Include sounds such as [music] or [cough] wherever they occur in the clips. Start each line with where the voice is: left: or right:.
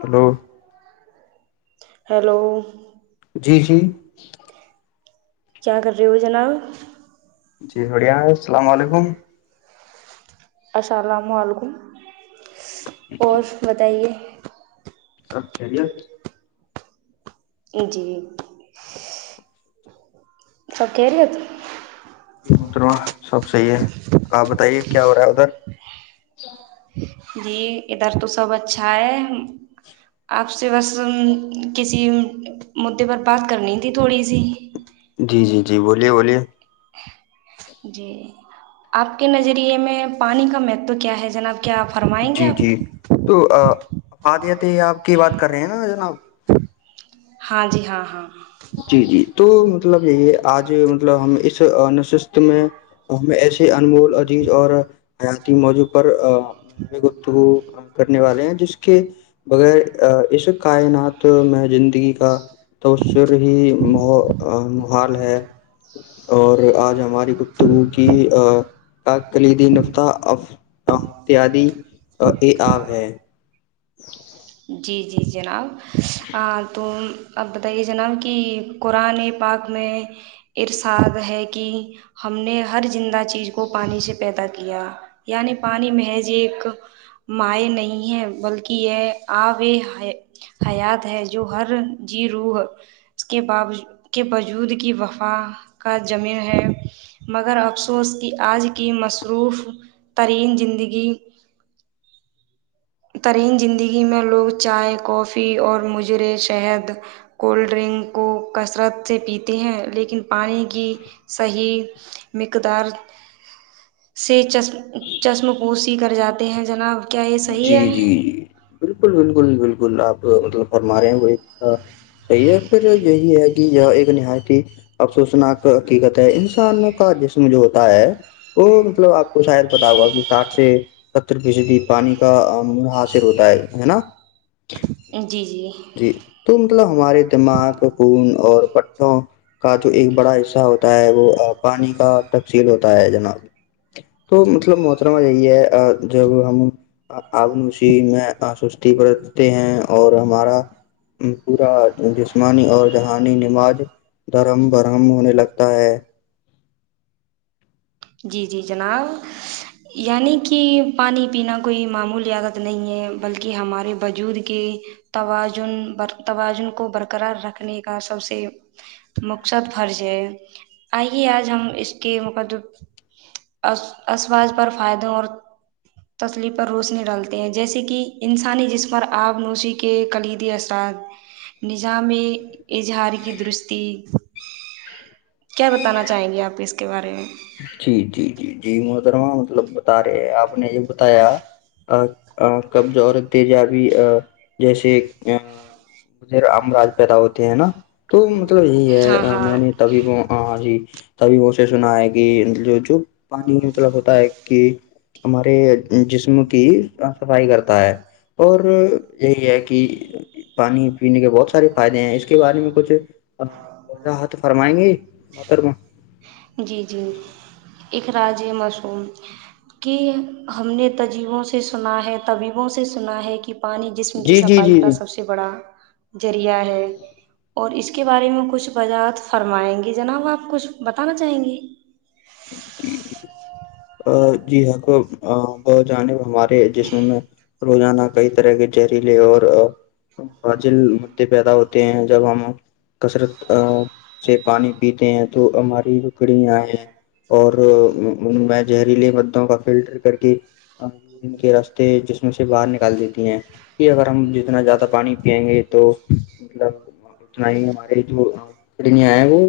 left: hello
right: hello
left: جی جی
right: کیا کر رہی ہو جناب
left: جی بڑھیا ہے السلام علیکم
right: السلام علیکم اور بتائیے
left: سب کہرییا
right: ان جی سب کہرییت
left: یہ مترو سب صحیح ہے آپ بتائیے کیا ہو رہا ہے ادھر
right: جی ادھر تو سب اچھا ہے آپ سے بس کسی مدے پر بات کرنی تھی تھوڑی سی
left: جی جی جی بولیے بولیے
right: جی آپ کے نظریے میں پانی کا مہتو کیا ہے جناب کیا فرمائیں گے
left: جی
right: آپ
left: جی تو [unintelligible] فادیت آپ کی بات کر رہے ہیں نا جناب
right: ہاں جی ہاں ہاں
left: جی جی تو مطلب یہی آج مطلب ہم اس نشست میں ہمیں ایسے انمول عزیز اور حیاتی موضوع پر گتگو کرنے والے ہیں جس کے بغیر اس کائنات میں زندگی کا تو ر ہی م محال ہے اور آج ہماری گفتگو کی کلیدی نفتا ا ا اتیاد یہ آب ہے [unintelligible] [inaudible]
right: جی جی جناب ہ تو [inaudible] اب بتائیے جناب کہ قرآن پاک میں ارساد ہے کہ ہم نے ہر زندہ چیز کو پانی سے پیدا کیا یعنی پانی محض ایک مائع نہیں ہے بلکہ یہ آو حیات ہے جو ہر جی روح کے کے بجود کی وفا کا زمین ہے مگر افسوس کی آج کی مصروف ترین زندگی ترین زندگی میں لوگ چائے کافی اور مجرے شہد کولڈ ڈرنک کو کثرت سے پیتے ہیں لیکن پانی کی صحیح مقدار سے چشم پوسیی کر جاتے ہیں جناب کیا یہ
left: جی
right: صحیح ہے
left: جی جی بالکل بالکل بالکل گ آپ مطلب فرما رہے ہیں وہ ایک صحیح ہے پھر یہی ہے کہ یہاں ایک کہ ن ہ پ افسوسنا کی کہتا ہے انسانوں کا جسمجھوتا ہے وہ مطلب آپ کو شاید پتا ہوگا کہ ساھ سے ر بجلی پانی منحصر ہوتا ہے ہے نا
right: ہاں
left: جی تو مطلب ہمارے دماغ خون اور پٹھوں کا جو ایک بڑا حصہ ہوتا ہے وہ پانی کا تفصیل ہوتا ہے جناب تو مطلب محترمہ یہی ہے جب ہم آگنشی میں آستی بتے ہیں اور ہمارا پورا جسمانی اور دہانی نماز دھرم برہم ہونے لگتا ہے
right: جی جی جناب یعنی کہ پانی پینا کوئی معمول عیاادت نہیں ہے بلکہ ہمارے وجود کے توازن توازن کو برقرار رکھنے کا سب سے مقصد فرض ہے آئیے آج ہم اس کے مقد اسواظ پر فائدوں اور تسلی پر روشنی ڈالتے ہیں جیسے کہ انسانی جس پر آب نوشی کے کلیدی اثرات نظام میں اظہار کی درستی کیا بتانا چاہیں گے آپ اس کو کے بارے میں
left: جی جی جی جی متروان مطلب بتا رہے آپ نے یہ بتایا کبض اور تجاب جیسے ا مجھے امراج پیدا ہوتے ہیں نا تو مطلب یہی
right: ہاں
left: ہے
right: ہاں
left: میں نے تبھی وہ جی تبھی مے سنائے گا ان چوچو پانی مطلب ہوتا ہے کہ ہمارے جسم کی صفائی کرتا ہے اور یہی ہے کہ پانی پینے کے بہت سارے فائدے ہیں اس کے بارے میں کچھ وضاحت فرمائیں گے بتر میں
right: جی جی اخراج مصوم کہ ہم نے تجیبوں سے سنا ہے طبیبوں سے سنا ہے کہ پانی جسم کی
left: جی جی
right: صفائی
left: جی
right: کا
left: جی
right: سب سے بڑا ذریعہ ہے اور اس کے بارے میں کچھ وجاعت فرمائیں گے جناب آپ کچھ بتانا چاہیں گے
left: جی جی جی حق بہت جانب ہمارے جس میں میں [unintelligible] روزانہ کئی طرح کے جہریلے اور فاجل مدعے پیدا ہوتے ہیں جب ہم کثرت ا سے پانی پیتے ہیں تو ہماری پکڑ آ اور ان میں زہریلے مدوں کا فلٹر کر ین کے رستے جس میں سے باہر نکال دیتی ہیں کہ اگر ہم جتنا زیادہ پانی پیئیں گے تو مطلب اتنا ہی ہمارے آئے وہ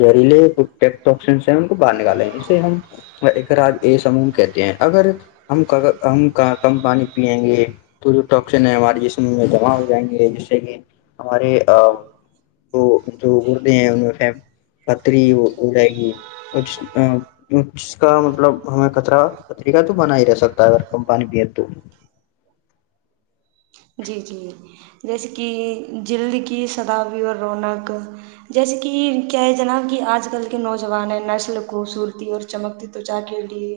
left: گری لے ٹ کو باہر نکالیں جے ہم سم کہتے ہیں اگر ہم کم پانی پیئیں گے تو جو ٹکسن ہمارے جسم میں جمع ہو جائیں گے جیسے کہ ہمارے وہ جو گردے ہیں ان میں سے پتری ہو جائے گی کچھ ا ج کا مطلب ہمیں کطرا کتر کاہ تو بنا ہی رہ سکتا ہے اگر کم پانی پی تو [unintelligible]
right: جی جی جیسے کہ جلد کی سداوی اور رونق جیسے کہ کیا ہے جناب کہ آج کل کے نوجوان نسل خوبصورتی اور چمکتی تچا کے لیے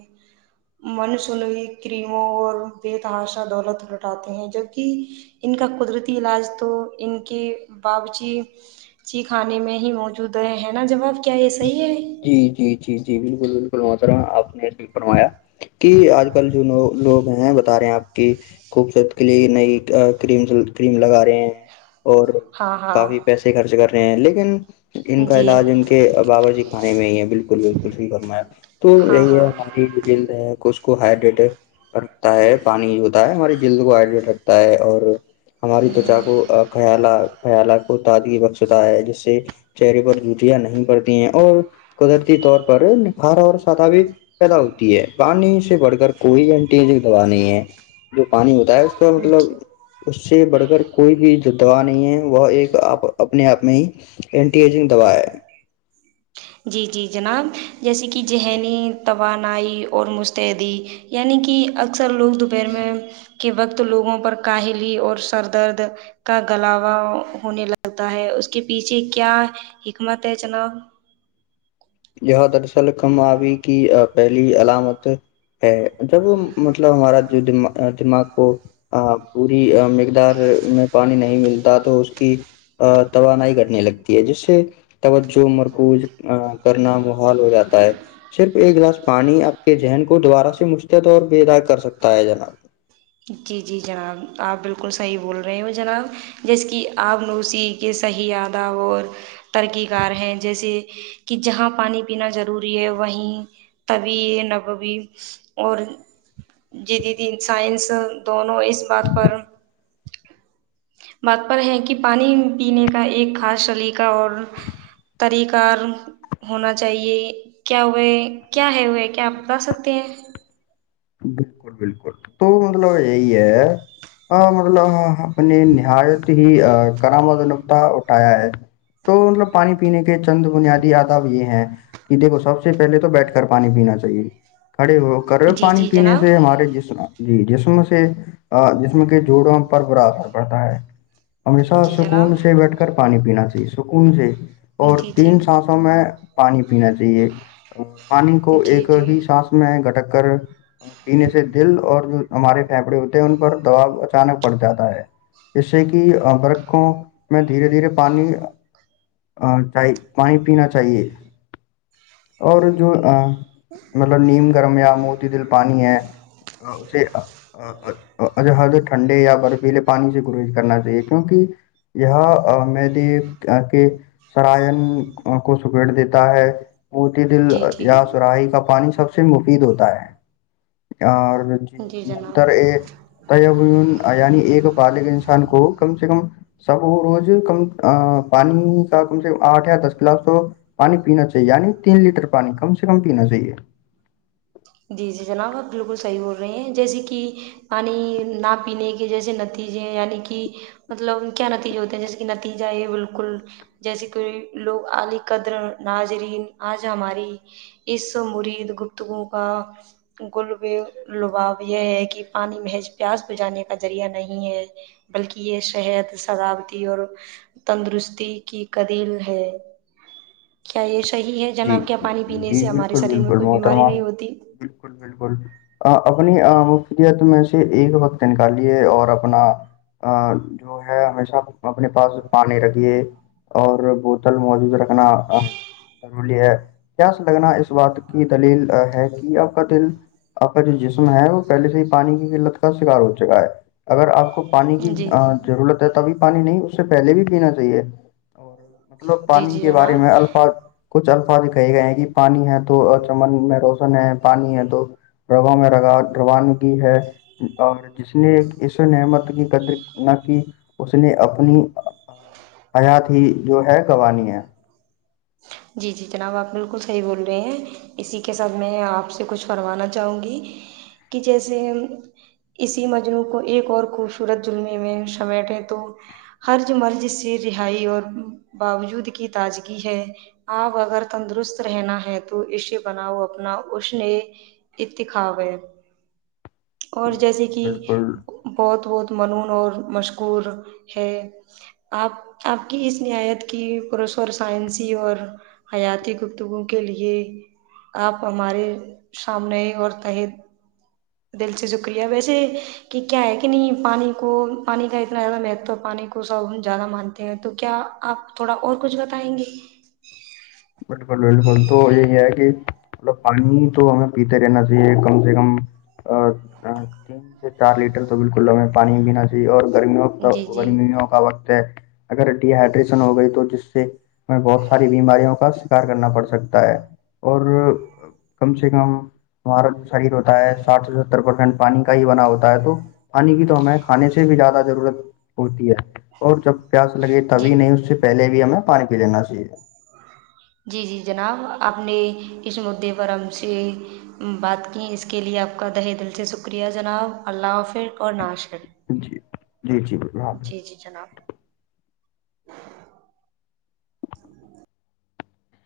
right: من سنئی کریموں اور بیتحاشا دولت لٹاتے ہیں جب ان کا قدرتی علاج تو ان کے بابچیچی خانے میں ہی موجود ہے ہے نا جواب کیا ایے
left: جی جی جی جی بالکل بالکل ماترا آپ نے فرمایا کہ آج کل جوو لوگ ہیں بتا رہے ہیں آپ کہ خوبصورت کے لیے نئی کرم کریم لگا رہے ہیں اور
right: ہاں
left: کافی
right: ہاں
left: پیسے خرچ کر ے ہیں لیکن ان کا
right: جی
left: علاج ان کے بابا جی ے میں بالکل بالکل صحیح فرمایا تو
right: ہاں
left: یہی ہے
right: ہاں
left: ہماری جو جلد ہے اس کو ہڈری تا ہے پانی ہوتا ہے ہماری جلد کو ہائڈریٹ رکھتا ہے اور ہماری تچا کو خیالا خیالا کو تج کی بخشتا ہے جس سے چہرے پر جوٹیاں نہیں پڑتی ہیں اور قدرتی طور پر ہارا اور سادہ بھی پیدا ہوتی ہے پانی سے بڑھ کر کوئی اینٹیجک دوا نہیں ہے جو پانی ہوتا ہے اس کا مطلب
right: ہوں،
left: اس سے بڑھ کر کوئی بھی جو دوا نہیں ہے وہ ایک اپنے آپ میں ہی اینٹیجک دوا ہے
right: جی جی جناب جیسے کہ ذہنی توان اور مستعدی یعنی کہ اثر اک سر لوگ دوپہر میں کے وقت لوگوں پر کاہلی اور سر درد کا گلاوا ہونے لگتا ہے اس کے پیچھے کیا حکمت ہے جناب
left: یہاں دراصل کم آبی کہ پہلی علامت ہے جب وہ مطلب ہمارا جو دما دماغ ہو پوری مقدار میں پانی نہیں ملتا تو اس کی توانائی گٹنے لگتی ہے جس سے توجہ مرکوز کرنا محال ہو جاتا ہے صرف ایک گلاس پانی آپ کے ذہن کو دوبارہ سے مستد بے ادا کر سکتا ہے جناب
right: جی جی جناب آپ بالکل صحیح بول رہے ہو جناب جیسے کہ آپ نوسیح کے صحیح ادہ اور ترقی کار ہیں جیسے کہ جہاں پانی پینا ضروری ہے وہیں طبی نببی اور جیدی سائنس د وں اس بات پر بات پر ہے کہ پانی پینے کا ایک خاص سلیقہ اور طریقار ہونا چاہیے کیا ہوئے کیا ہے ہوئے کیا آپ بتا سکتے ہیں
left: بالکل بالکل تو مطلب یہی ہے ہاں مڈلہ ہاں اپ نے نایت ہی کرا م تا اٹھایا ہے تو مطلب پانی پینے کے چند بنیادی آداب یہ ہیں کہ دیکھو سب سے سے پہل تو بیٹھ کر پانی پینا چاہیے کھڑے ہو کر رہ ہو
right: جی
left: پانی
right: جی
left: پینے
right: جناب
left: سے جیسنا جی جیسم سے آ جسم کہ جوڑوں ہم پر برا سکتا پڑتا ہے ہمیشہ
right: جی
left: سکون
right: جناب
left: سے بیٹھ کر پانی پینا چاہیے س ان سے اور
right: جی جی
left: تین سانسوں میں پانی پینا چاہیے پانی کو
right: جی
left: ایک ہی
right: جی
left: سانس میں گٹک کر پینے سے دل اور جو ہمارے پھیپھڑے ہوتے ہیں ان پر دباؤ اچانک پڑ جاتا ہے اس سے کہ برقوں میں دھیرے دھیرے پانی پانی پینا چاہیے اور جو مطلب نیم گرم یا موتی دل پانی ہے اسے ٹھنڈے یا برفیلے پانی سے گریج کرنا چاہیے کیونکہ یہ میں دیک کہ سرائن کو سپیڑ دیتا ہے موتی دل
right: جی جی
left: یا سراہی کا پانی سب سے سے مفید ہوتا ہے اور جی مقدر ا یعنی ایک بالغ انسان کو کم سے کم سب وہ روز کم ا پانی کا کم سے کم آٹھ یا دس گلاس تو پانی پینا چاہیے یعنی تین لیٹر پانی کم سے کم پینا چاہیے
right: جی جی جناب آپ بالکل صحیح بول رہے ہیں جیسے کہ پانی نہ پینے کے جیسے نتیجے یعنی کہ مطلب کیا نتیجے ہوتے ہیں جیسے کہ نتیجہ یہ بالکل جیسے کوئی لوگ علی قدر ناظرین آج ہماری اس مرید گپتگو کا گ لباؤ یہ ہے کہ پانی محج پیاس بجانے کا ذریعہ نہیں ہے بلکہ یہ صحت سزاابتی اور تندرستی کی کدیل ہے کیا یہ صی ہے
left: جی
right: جناب کیا
left: جی
right: پانی
left: جی
right: پینے
left: جی
right: سے ہمارے
left: بالکل
right: شریر میں
left: بالکل
right: کوئی بیماری
left: محترمہ
right: نہیں ہوتی
left: بالکل بالکل آ اپنی مفت میں سے ایک وقت نکالیے اور اپنا جو ہے ہمیشہ اپنے پاس پانی رکھیے اور بوتل موجود رکھنا ضرلی ہے کیاس لگنا اس بات کی دلیل ہے کہ آپ کا دل آپ کا جو جسم ہے وہ پہلے سے ہی پانی کی قلت کا شکار ہو چکا ہے اگر آپ کو پانی کی
right: جی جی
left: ضرورت ہے تبھی پانی نہیں اس سے پہلے بھی پینا چاہیے اور مطلب
right: جی
left: پانی
right: جی
left: کے بارے
right: جناب
left: میں الفاظ کچ الفاظ کہے گئے ہیں کہ پانی ہے تو چمن میں روشن ہے پانی ہے تو رگوں میں روان کی ہے اور جس نے اس نعمت کی قدر نہ کی اس اس نے اپنی حیات ہی جو ہے قوان ہے
right: جی جی جناب آپ بالکل صحیح بول رہے ہیں اسی کے ساتھ میں آپ سے کچھ فروانا چاہوں گی کہ جیسے اسی مجنوع کو ایک اور خوبصورت لمے میں سمیٹے تو ہر جو مرض سے رہائی اور باوجود کی تازگی ہے آپ اگر تندرست رہنا ہے تو اسے بناؤ اپنا اشن اتخاب ہے اور جیسے کہ
left: بالکل بالکل
right: بہت بہت منون اور مشکور ہے آپ آپ کی اس نہایت کی پروش اور سائنسی اور حیاتی گفتگو کے لیے آپ ہمارے سامنے اور تحت دل سے شکریہ ویسے کہ کیا ہے کہ نہیں پانی کو پانی کا اتنا زیادہ مہتو پانی کو سب زیادہ مان تو کیا آپ تھوڑا اور کچھ بتائیں گے
left: بالکل بالکل تو یہی ہے مطلب پانی تو ہمیں پیتے رہنا چاہیے کم سے کم تین سے چار لیٹر تو بالکل ہمیں پانی پینا چاہیے اور
right: جی
left: گ
right: جی
left: گنیو کاابہ اگر ڈی ہڈریشن ہو گئی تو جس سے میں بہت ساری بیماری ہوں کا شکار کرنا پڑ سکتا ہے ہوتا ہے اور کم سے یکم ہمارا جو شریر ہوتا ہے ساٹھ سے ستر پرسینٹ پانی کا ہی بنا ہوتا ہے تو پانی کی تو ہمیں کھانے سے بھی زیادہ ضرورت ہوڑتی ہے اور جب پیاس لگے تبھی
right: جی
left: نہیں اس سے پہلے بھی ہمیں پانی پی لینا چاہیے
right: جی جی جناب آپ نے اس مدعے پر ہم سے بات کی اس کے لیے آپ کا دہ دل سے شکریہ جناب اللہ حافر اور نشر
left: جی جی جی با
right: جی جناب